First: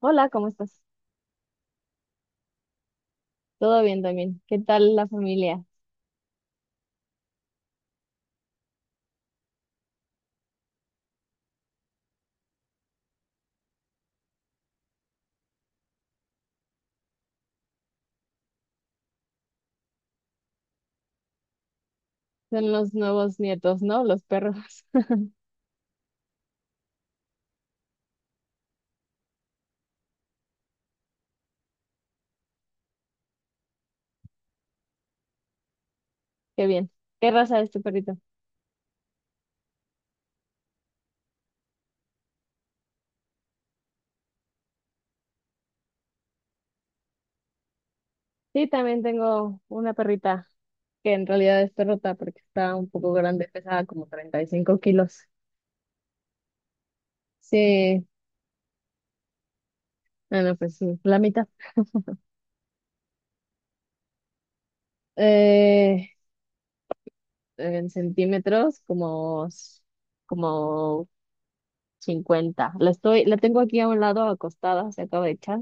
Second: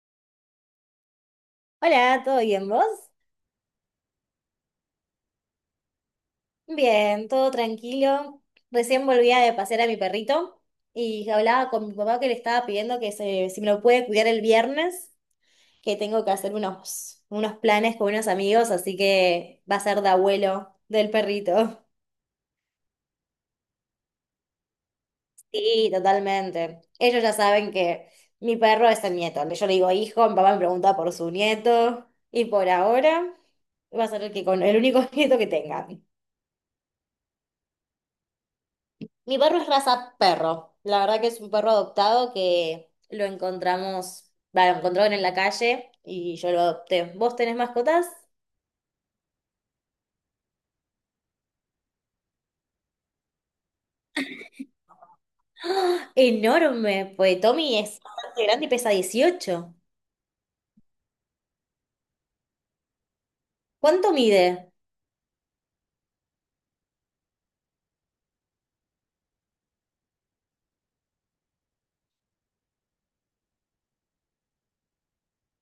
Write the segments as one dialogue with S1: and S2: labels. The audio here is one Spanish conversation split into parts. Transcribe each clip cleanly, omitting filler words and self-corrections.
S1: Hola, ¿cómo estás?
S2: Hola, ¿todo bien vos?
S1: Todo bien también. ¿Qué tal la familia?
S2: Bien, todo tranquilo. Recién volvía de pasear a mi perrito y hablaba con mi papá que le estaba pidiendo que si me lo puede cuidar el viernes, que tengo que hacer unos planes con unos amigos, así que va a ser de abuelo del perrito.
S1: Son los nuevos nietos, ¿no? Los perros.
S2: Sí, totalmente. Ellos ya saben que mi perro es el nieto. Yo le digo hijo, mi papá me pregunta por su nieto y por ahora va a ser el que con el único nieto que tenga.
S1: Qué bien. ¿Qué raza es tu perrito?
S2: Mi perro es raza perro. La verdad que es un perro adoptado que lo encontramos, va, lo encontraron en la calle y yo lo adopté. ¿Vos tenés mascotas?
S1: Sí, también tengo una perrita que en realidad es perrota porque está un poco grande, pesaba como 35 kilos.
S2: ¡Ah! ¡Enorme! Pues Tommy es
S1: Sí,
S2: bastante grande y pesa 18.
S1: bueno, pues sí, la mitad.
S2: ¿Cuánto mide?
S1: Eh, en centímetros, como, como 50. La estoy, la tengo aquí a un lado acostada, se acaba de echar,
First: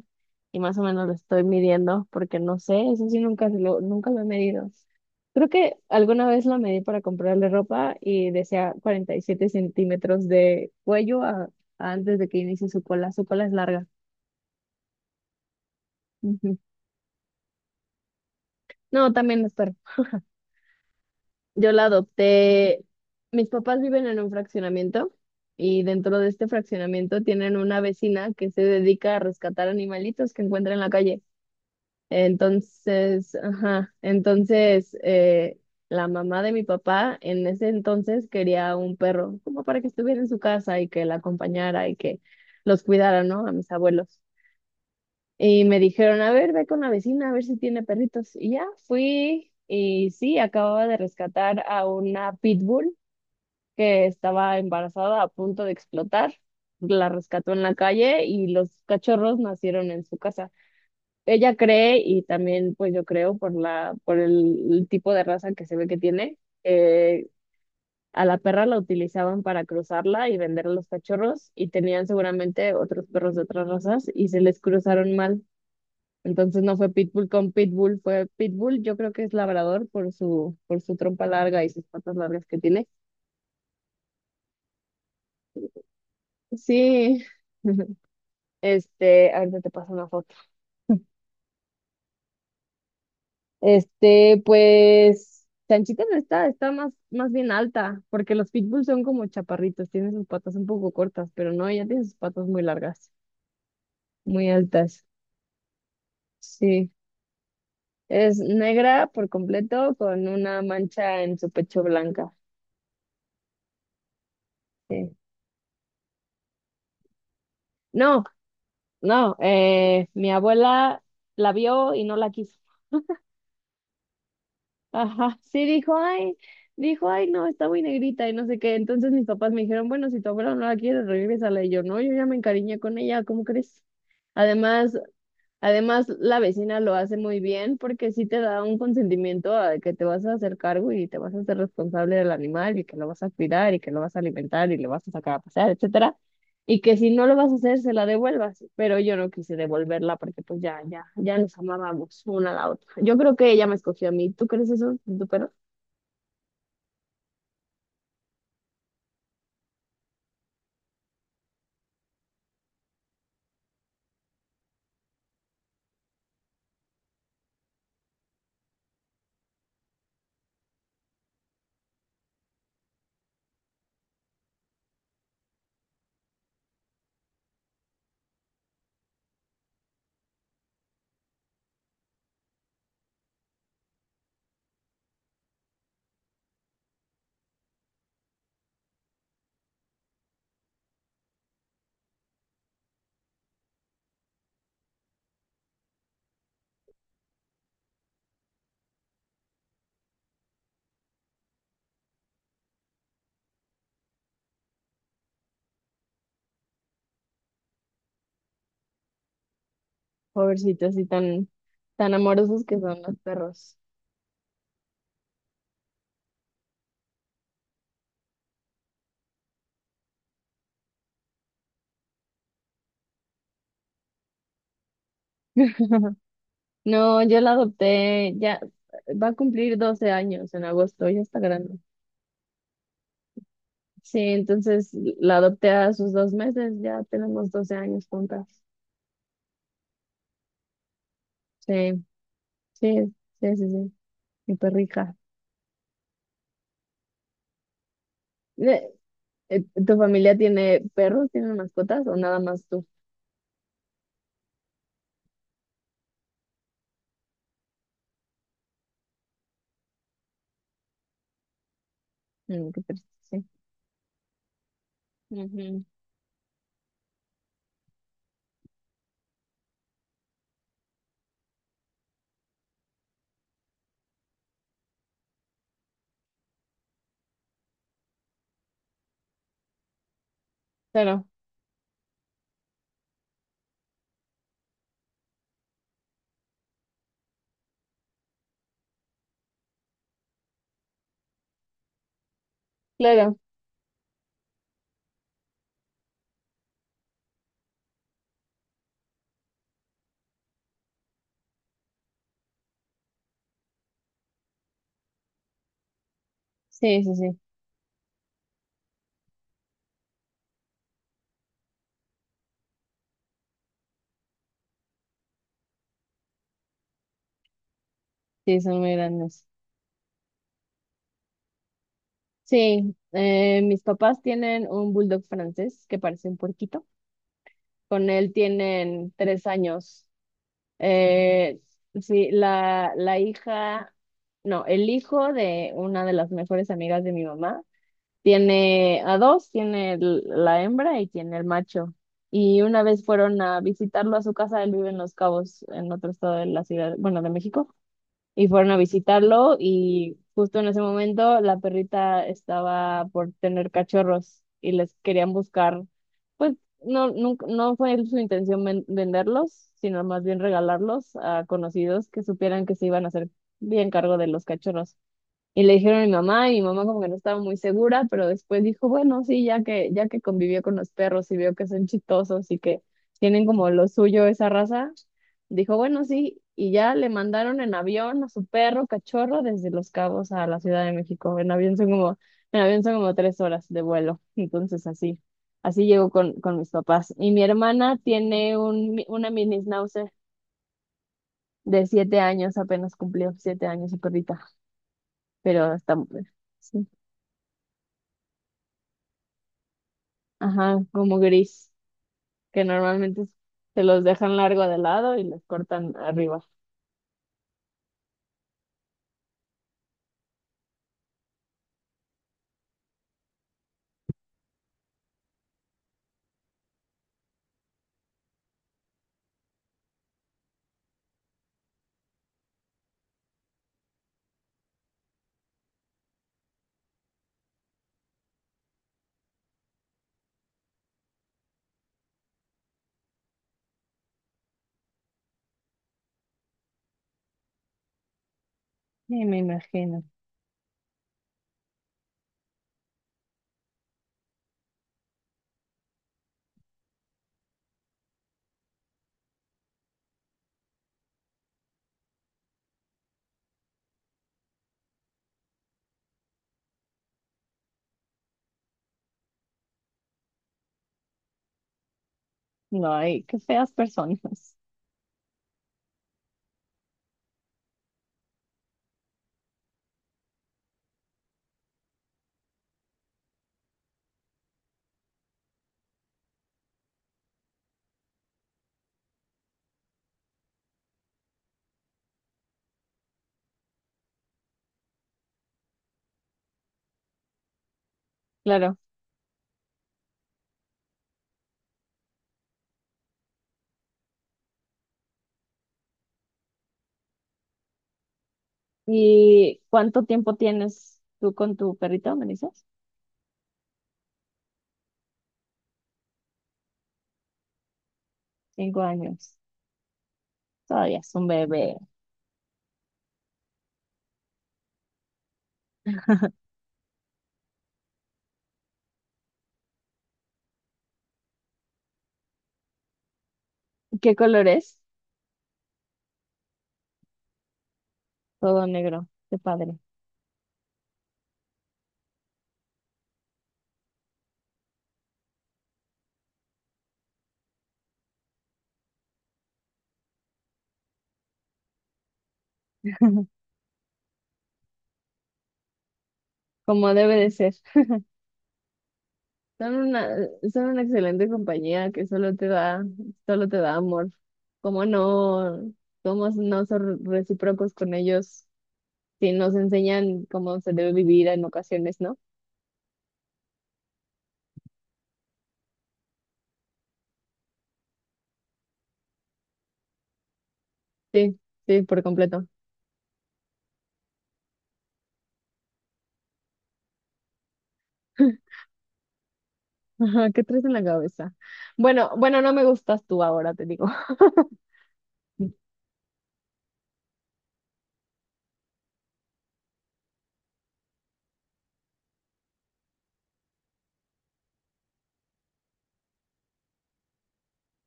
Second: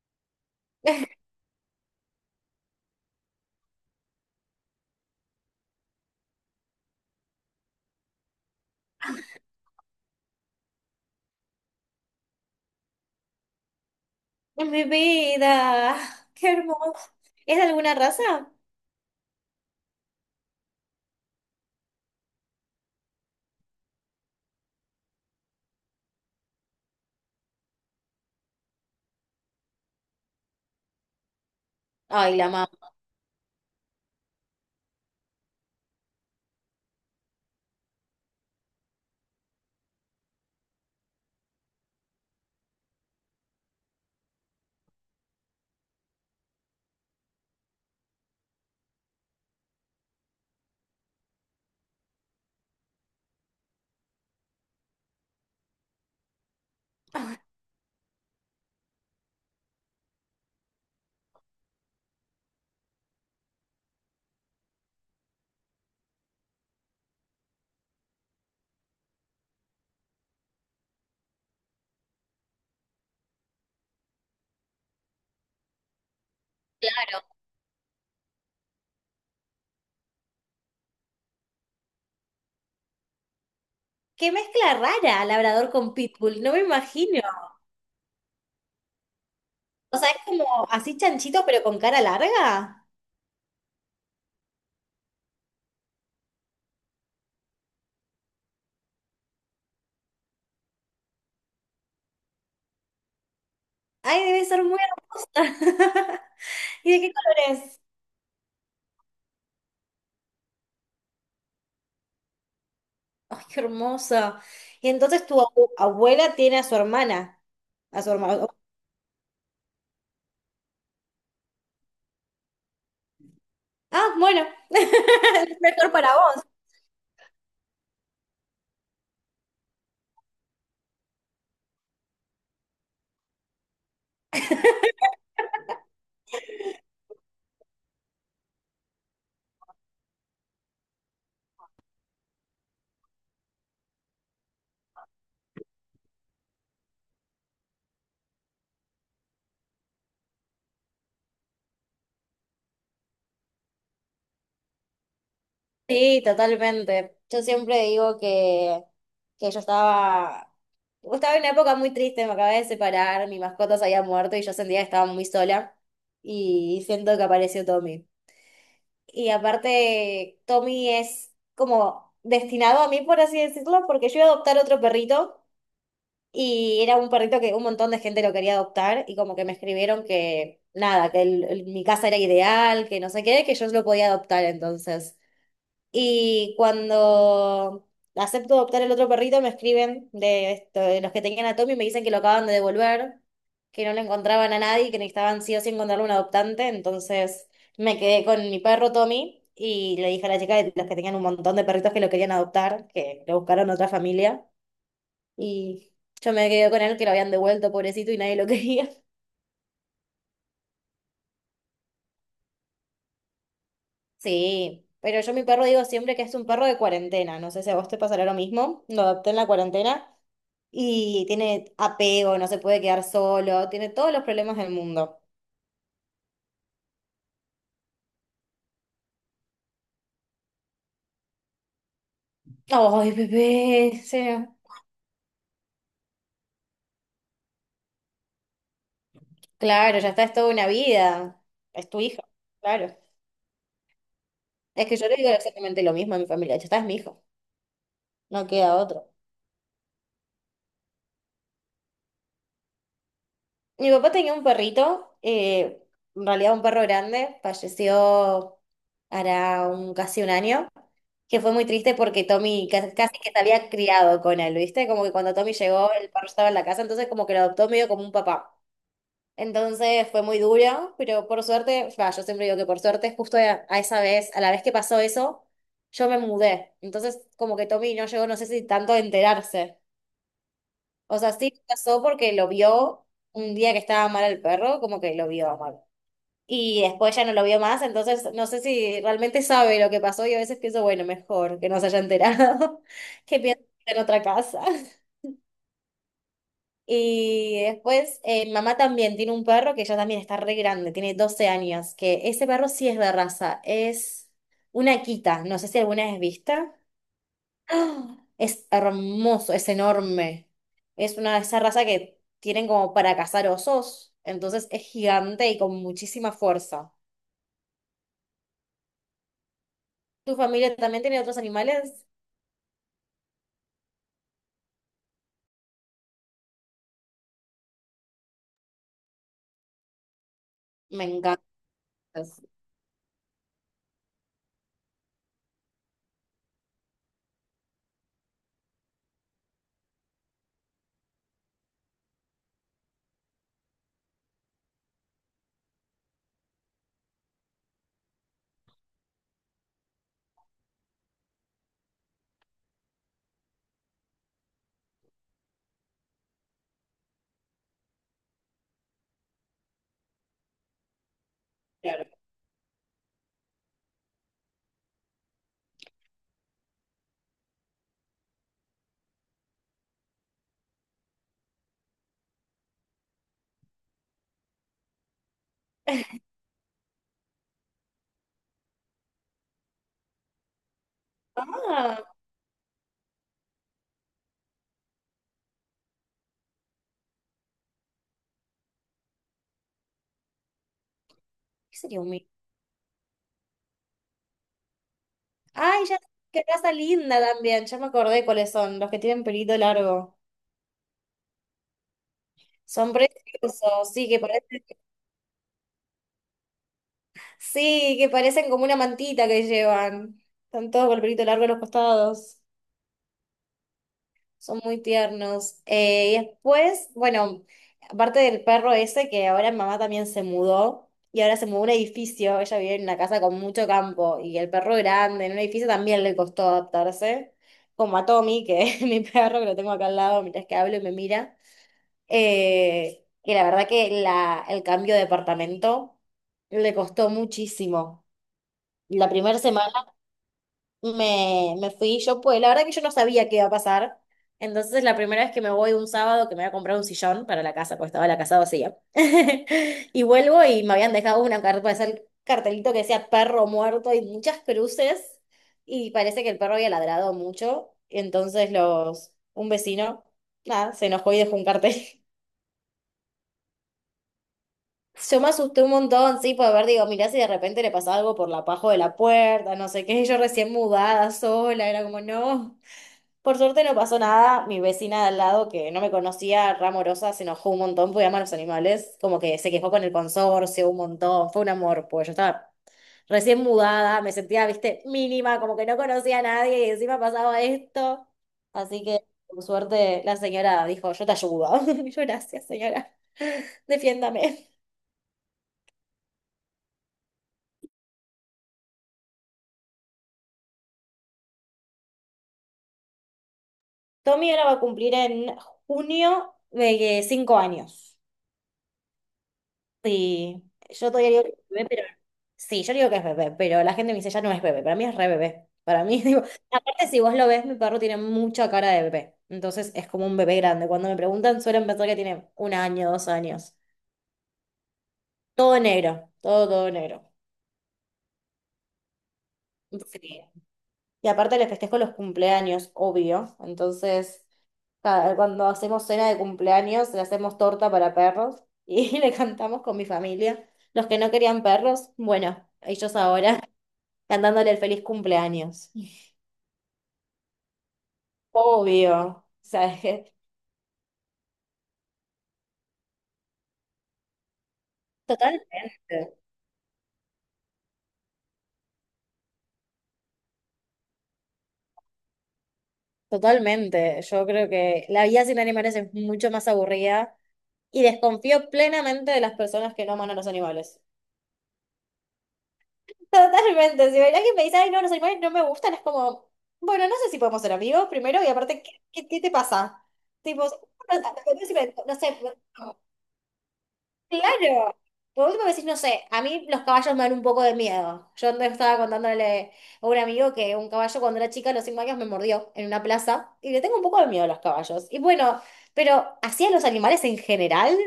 S1: y más o menos la estoy midiendo porque no sé, eso sí nunca lo he medido. Creo que alguna vez la medí para comprarle ropa y decía 47 centímetros de cuello a antes de que inicie su cola. Su cola es larga.
S2: ¡Es mi vida! ¡Qué
S1: Ujú.
S2: hermoso! ¿Es de alguna raza?
S1: No, también es perro. Yo la adopté. Mis papás viven en un fraccionamiento y dentro de este fraccionamiento tienen una vecina que se dedica a rescatar animalitos que encuentra en la calle.
S2: Ay, la mamá.
S1: Entonces, ajá, entonces la mamá de mi papá en ese entonces quería un perro, como para que estuviera en su casa y que la acompañara y que los cuidara, ¿no? A mis abuelos. Y me dijeron, a ver, ve con la vecina, a ver si tiene perritos. Y ya fui y sí, acababa de rescatar a una pitbull que estaba embarazada a punto de explotar. La rescató en la calle y los cachorros nacieron en su casa, ella cree, y también pues yo creo por el tipo de raza que se ve que tiene, eh, a la perra la utilizaban para cruzarla y vender a los cachorros y tenían seguramente otros perros de otras razas y se les cruzaron mal. Entonces no fue Pitbull con Pitbull, fue Pitbull, yo creo que es labrador por su trompa larga y sus patas largas que tiene.
S2: ¡Qué mezcla rara, labrador con pitbull! No me imagino.
S1: Sí. Este, ahorita te paso
S2: O
S1: una
S2: sea, es
S1: foto.
S2: como así chanchito pero con cara larga.
S1: Este, pues, Chanchita no está, está más bien alta, porque los pitbulls son como chaparritos, tienen sus patas un poco cortas, pero no, ella tiene sus patas muy largas,
S2: Ay, debe
S1: muy
S2: ser muy
S1: altas.
S2: hermosa.
S1: Sí,
S2: ¿Y de qué colores?
S1: es negra por completo con una mancha en su pecho blanca.
S2: ¡Ay, qué hermoso! Y
S1: Sí.
S2: entonces tu abuela tiene a su hermana, a su
S1: No,
S2: hermano.
S1: no, mi abuela la vio y no la quiso.
S2: Ah, bueno,
S1: Ajá,
S2: es
S1: sí,
S2: mejor para vos.
S1: dijo, ay, no, está muy negrita y no sé qué. Entonces mis papás me dijeron, bueno, si tu abuela no la quiere, regrésala. Y yo, no, yo ya me encariñé con ella, ¿cómo crees? Además, Además, la vecina lo hace muy bien porque sí te da un consentimiento a que te vas a hacer cargo y te vas a hacer responsable del animal y que lo vas a cuidar y que lo vas a alimentar y le vas a sacar a pasear, etcétera. Y que si no lo vas a hacer, se la devuelvas. Pero yo no quise devolverla porque pues ya nos amábamos una a la otra. Yo creo que ella me escogió a mí. ¿Tú crees eso de tu perro?
S2: Sí, totalmente. Yo siempre digo que yo estaba en una época muy triste, me acabé de separar, mi mascota se había muerto y yo sentía que estaba muy sola y siento que apareció Tommy. Y aparte, Tommy es como destinado a mí, por así decirlo, porque yo iba a adoptar otro perrito. Y era un perrito que un montón de gente lo quería adoptar y como que me escribieron que nada, que mi casa era ideal, que no sé qué, que yo lo podía adoptar entonces. Y cuando acepto adoptar el otro perrito, me escriben de los que tenían a Tommy y me dicen que lo acaban de devolver, que no le encontraban a nadie, que necesitaban sí o sí encontrarle un adoptante. Entonces me quedé con mi perro Tommy y le dije a la chica de los que tenían un montón de perritos que lo querían adoptar, que lo buscaron otra familia. Y yo me quedé con él que lo habían devuelto, pobrecito, y nadie lo quería.
S1: Pobrecitos así tan amorosos que son los perros.
S2: Sí, pero yo mi perro digo siempre que es un perro de cuarentena. No sé si a vos te pasará lo mismo. Lo adopté en la cuarentena y tiene apego, no se puede quedar solo, tiene todos los problemas del mundo.
S1: No, yo la adopté, ya va a cumplir 12 años en agosto, ya está grande.
S2: Ay, bebé, o
S1: Sí,
S2: sea,
S1: entonces la adopté a sus dos meses, ya tenemos 12 años juntas.
S2: claro, ya está, es toda una vida. Es
S1: Sí,
S2: tu hijo, claro.
S1: sí, sí, sí, sí, mi
S2: Es que yo
S1: perrija.
S2: le digo exactamente lo mismo a mi familia. Ya está, es mi hijo, no queda
S1: Eh,
S2: otro.
S1: ¿Tu familia tiene perros, tiene mascotas o nada más tú?
S2: Mi papá tenía un perrito, en realidad un perro grande, falleció hará casi un año, que fue muy triste porque Tommy
S1: Mm, qué triste,
S2: casi que se
S1: sí.
S2: había criado con él, ¿viste? Como que cuando Tommy
S1: Ujú.
S2: llegó, el perro estaba en la casa, entonces como que lo adoptó medio como un papá. Entonces fue muy duro, pero por suerte, va, yo siempre digo que por suerte, justo a la vez que pasó eso, yo me mudé. Entonces como que Tommy no llegó, no sé si tanto a enterarse. O
S1: Claro,
S2: sea, sí pasó porque lo vio un día que estaba mal el perro, como que lo vio mal. Y después ya no lo vio más, entonces no sé si realmente sabe lo que pasó y a veces pienso, bueno, mejor que no se haya enterado,
S1: claro,
S2: que piense en otra casa. Y después, mamá también tiene un perro que ya también está re grande, tiene 12 años, que ese perro sí es de raza, es una quita, no sé si alguna vez vista.
S1: sí, sí, sí,
S2: ¡Ah! Es hermoso, es enorme. Es una de esas razas que tienen como para cazar osos, entonces es gigante y con muchísima fuerza.
S1: sí, son muy grandes.
S2: ¿Tu familia también tiene otros animales?
S1: Sí, mis papás tienen un bulldog francés que parece un puerquito. Con él tienen 3 años.
S2: Me encanta.
S1: Eh, la hija, no, el hijo de una de las mejores amigas de mi mamá tiene a dos, tiene la hembra y tiene el macho. Y una vez fueron a visitarlo a su casa, él vive en Los Cabos, en otro estado de la ciudad, bueno, de México, y fueron a visitarlo y justo en ese momento la perrita estaba por tener cachorros y les querían buscar, pues no, nunca, no fue su intención venderlos, sino más bien regalarlos a conocidos
S2: Claro.
S1: que supieran que se iban a hacer bien cargo de los cachorros. Y le dijeron a mi mamá, y mi mamá como que no estaba muy segura, pero después dijo, bueno, sí, ya que convivió con los perros y vio que son chistosos y que tienen como lo suyo esa raza, dijo, bueno, sí, y ya le mandaron en avión a su perro cachorro desde Los Cabos a la Ciudad de México.
S2: Ah,
S1: En avión son como 3 horas de vuelo. Entonces así llegó con mis papás. Y mi hermana tiene una mini schnauzer
S2: ¿qué
S1: de
S2: sería un
S1: siete
S2: mi-
S1: años, apenas cumplió 7 años su perrita, pero
S2: Ay,
S1: está...
S2: ya, qué raza
S1: Sí.
S2: linda también. Ya me acordé cuáles son, los que tienen pelito largo.
S1: Ajá, como gris, que
S2: Son
S1: normalmente se
S2: preciosos,
S1: los
S2: sí,
S1: dejan largo de lado y les cortan arriba.
S2: que parecen como una mantita que llevan. Están todos con el pelito largo en los costados. Son muy tiernos. Y después, bueno, aparte del perro ese, que ahora mamá también se mudó, y ahora se mudó a un edificio, ella vive en una casa con mucho campo, y el perro grande en un edificio también le costó adaptarse, como a Tommy, que es mi perro, que lo tengo acá al lado mientras que hablo y me mira. Y la verdad que el cambio de departamento le costó muchísimo. La
S1: Sí, me
S2: primera semana
S1: imagino.
S2: me fui yo, pues la verdad que yo no sabía qué iba a pasar. Entonces, la primera vez que me voy un sábado, que me voy a comprar un sillón para la casa, porque estaba la casa vacía. Y vuelvo y me habían dejado una carta, pues, el cartelito que decía perro muerto y muchas cruces. Y parece que el perro había ladrado mucho. Entonces, un vecino, nada, se enojó y dejó un cartel.
S1: No, ay, qué feas personas.
S2: Yo me asusté un montón, sí, por ver, digo, mirá si de repente le pasa algo por la paja de la puerta, no sé qué, yo recién mudada sola, era como, no. Por suerte no pasó nada. Mi vecina de al lado, que no me conocía, Ramorosa, se enojó un montón porque ama a los animales. Como que se quejó con el consorcio un montón. Fue un amor, pues yo estaba recién mudada, me sentía, viste, mínima, como que no conocía a nadie y encima pasaba esto.
S1: Claro.
S2: Así que, por suerte, la señora dijo, yo te ayudo. Y yo, gracias, señora. Defiéndame.
S1: ¿Y cuánto tiempo tienes tú con tu perrito, me dices?
S2: Tommy ahora va a cumplir en junio de 5 años.
S1: 5 años.
S2: Sí, yo
S1: Todavía
S2: todavía
S1: es
S2: digo
S1: un
S2: que es bebé,
S1: bebé.
S2: pero sí, yo digo que es bebé, pero la gente me dice ya no es bebé, para mí es re bebé. Para mí, digo, aparte si vos lo ves, mi perro tiene mucha cara de bebé, entonces es como un bebé grande. Cuando me preguntan suelen pensar que tiene un año, 2 años.
S1: ¿Qué color es?
S2: Todo negro, todo, todo negro.
S1: Todo negro. Qué padre.
S2: Sí. Y aparte le festejo los cumpleaños, obvio. Entonces, cuando hacemos cena de cumpleaños, le hacemos torta para perros y le cantamos con mi familia. Los que no querían perros, bueno, ellos ahora, cantándole el feliz cumpleaños.
S1: Como debe de ser.
S2: Obvio. O sea,
S1: Son
S2: es que.
S1: una, son una excelente compañía que solo solo te da amor. ¿Cómo no?
S2: Totalmente.
S1: Somos no son recíprocos con ellos. Sí, nos enseñan cómo se debe vivir en ocasiones, ¿no?
S2: Totalmente. Yo creo que la vida sin animales es mucho más aburrida y desconfío plenamente de las personas que no aman a los animales.
S1: Sí, sí, por completo.
S2: Totalmente. Si ven alguien me dice, ay, no, los animales no me gustan, es como, bueno, no sé si podemos ser amigos primero y aparte, ¿ qué te pasa?
S1: Ajá,
S2: Tipo,
S1: ¿qué traes en la cabeza?
S2: no
S1: Bueno,
S2: sé.
S1: bueno, no me gustas tú ahora, te digo.
S2: Claro. Por último decís, no sé, a mí los caballos me dan un poco de miedo. Yo no estaba contándole a un amigo que un caballo cuando era chica a los 5 años me mordió en una plaza y le tengo un poco de miedo a los caballos. Y bueno, pero así a los animales en general,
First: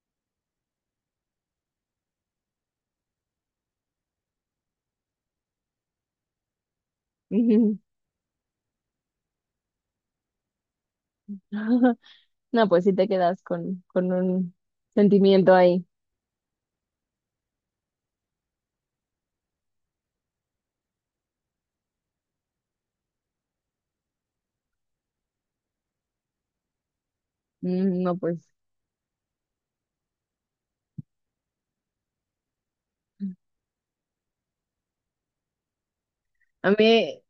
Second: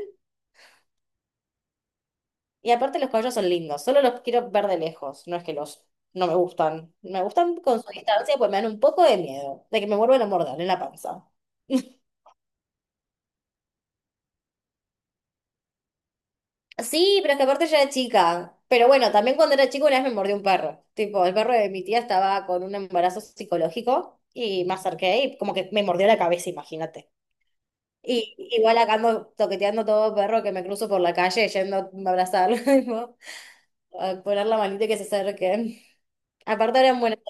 S2: y aparte los caballos son lindos, solo los quiero ver de lejos, no es que los no me gustan. Me gustan
S1: Ujú.
S2: con su distancia, pues me dan un poco de miedo de que me vuelvan a morder en la panza.
S1: No, pues sí te quedas con un sentimiento ahí.
S2: Sí, pero es que aparte ya era chica. Pero bueno, también cuando era chico una vez me mordió un perro. Tipo, el perro de mi tía estaba con un embarazo psicológico y me acerqué y como que me mordió la cabeza, imagínate.
S1: Mm, no,
S2: Y
S1: pues.
S2: igual acá ando toqueteando todo perro que me cruzo por la calle yendo a abrazarlo, tipo, a poner la manita y que se acerque.
S1: A
S2: Aparte eran
S1: mí,
S2: buenas.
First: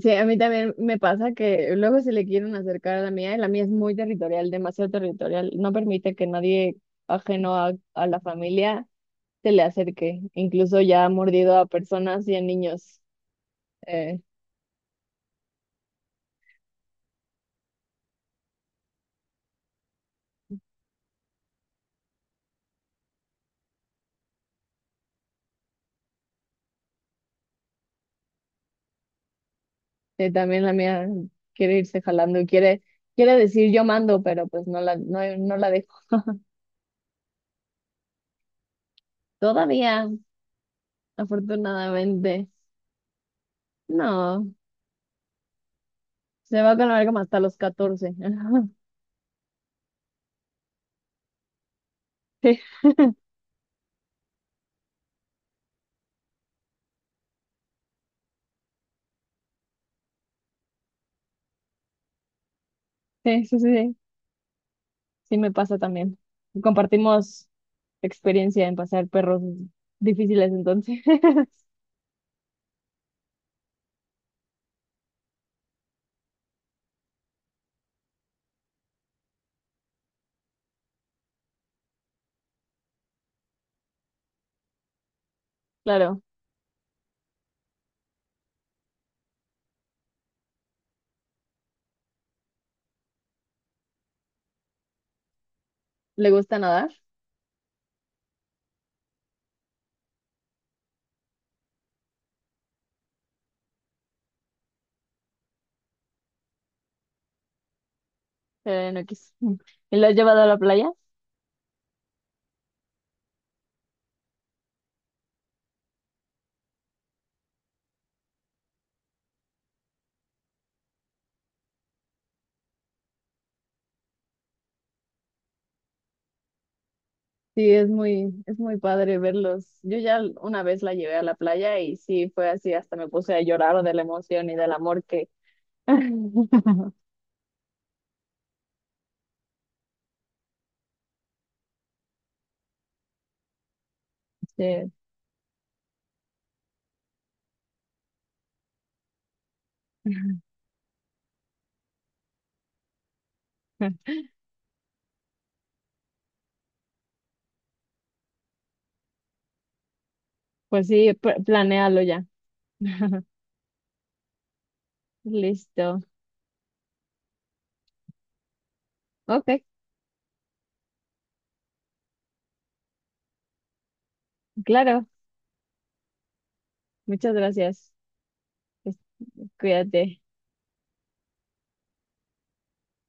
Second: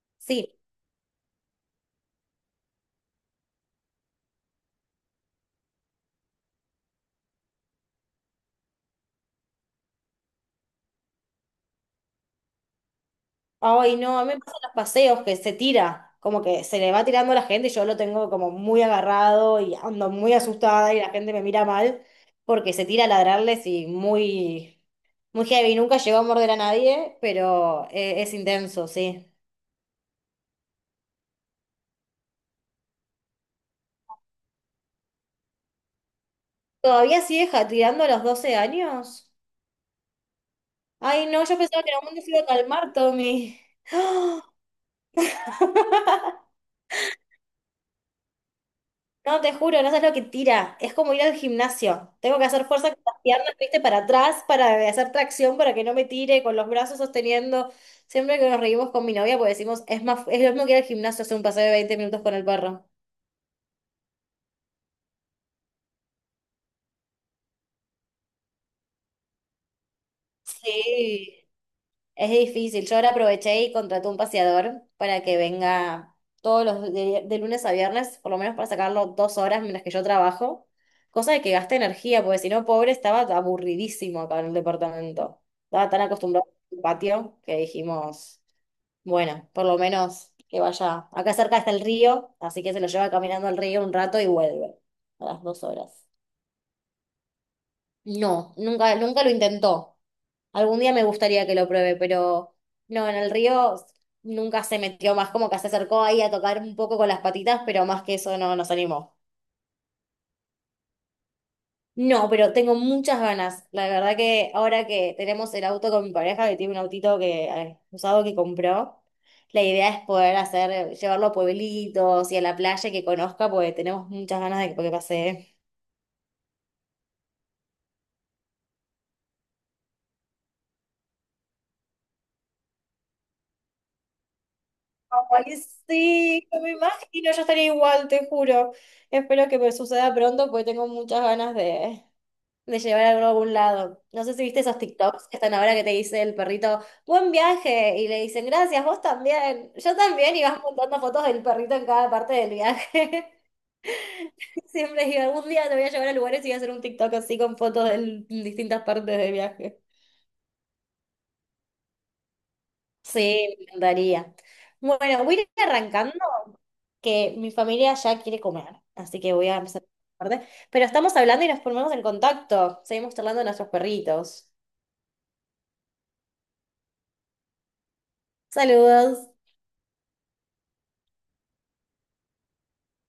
S1: Sí, a mí
S2: Sí.
S1: también me pasa que luego se le quieren acercar a la mía y la mía es muy territorial, demasiado territorial. No permite que nadie ajeno a la familia se le acerque. Incluso ya ha mordido a personas y a niños.
S2: Ay, no,
S1: Eh,
S2: a mí me pasan los paseos que se tira, como que se le va tirando a la gente y yo lo tengo como muy agarrado y ando muy asustada y la gente me mira mal porque se tira a ladrarles y muy, muy heavy. Nunca llegó a morder a nadie, pero es intenso, sí.
S1: también la mía quiere irse jalando y quiere decir yo mando, pero pues no la dejo.
S2: ¿Todavía sigue tirando a los 12 años?
S1: Todavía,
S2: Ay, no, yo pensaba que en algún momento se iba a
S1: afortunadamente.
S2: calmar, Tommy.
S1: No, se va con algo hasta los 14.
S2: No, te juro, no sabes lo que tira. Es como ir al gimnasio. Tengo que hacer fuerza con las piernas, viste, para atrás, para hacer tracción, para que no me tire, con los brazos sosteniendo. Siempre que nos reímos con mi novia, pues decimos, es más, es lo mismo que ir al gimnasio, hacer un paseo de 20 minutos con el perro.
S1: Sí, sí, sí. Sí. Sí, me pasa también. Compartimos experiencia en pasar perros difíciles entonces.
S2: Sí. Es difícil. Yo ahora aproveché y contraté un paseador para que venga todos los de lunes a viernes, por lo menos para sacarlo 2 horas mientras que yo trabajo, cosa de que gaste energía, porque si no, pobre, estaba aburridísimo acá en el departamento. Estaba tan
S1: Claro,
S2: acostumbrado al patio que dijimos, bueno, por lo menos que vaya. Acá cerca está el río, así que se lo lleva caminando al río un rato y vuelve a las 2 horas.
S1: le gusta nadar,
S2: No, nunca, nunca lo intentó. Algún día me gustaría que lo pruebe, pero no, en el río nunca se metió más, como que se acercó ahí a tocar un poco con las patitas, pero más que eso no nos
S1: pero no
S2: animó.
S1: quiso. ¿Y lo has llevado a la playa?
S2: No, pero tengo muchas ganas. La verdad que ahora que tenemos el auto con mi pareja, que tiene un autito que usado que compró, la idea es poder hacer, llevarlo a pueblitos y a la playa que conozca, porque tenemos muchas ganas de que pase.
S1: Sí, es muy padre verlos. Yo ya una vez la llevé a la playa y sí, fue así, hasta me puse a llorar de la emoción y del amor que...
S2: Ay, sí, no me imagino, yo estaría igual, te juro. Espero que me suceda pronto porque tengo muchas ganas de llevar algo a algún lado. No sé si viste esos
S1: Sí.
S2: TikToks que están ahora que te dice el perrito, buen viaje, y le dicen, gracias, vos también, yo también, y vas montando fotos del perrito en cada parte del viaje. Siempre digo, algún día te voy a llevar a lugares y voy a hacer un TikTok así con fotos de distintas partes del viaje.
S1: Pues sí, planéalo ya.
S2: Sí, me encantaría. Bueno, voy a ir
S1: Listo.
S2: arrancando, que mi familia ya quiere comer, así que voy a
S1: Ok,
S2: empezar a tarde. Pero estamos hablando y nos ponemos en contacto. Seguimos charlando de nuestros perritos.
S1: claro. Muchas gracias. Este,
S2: Saludos.
S1: cuídate.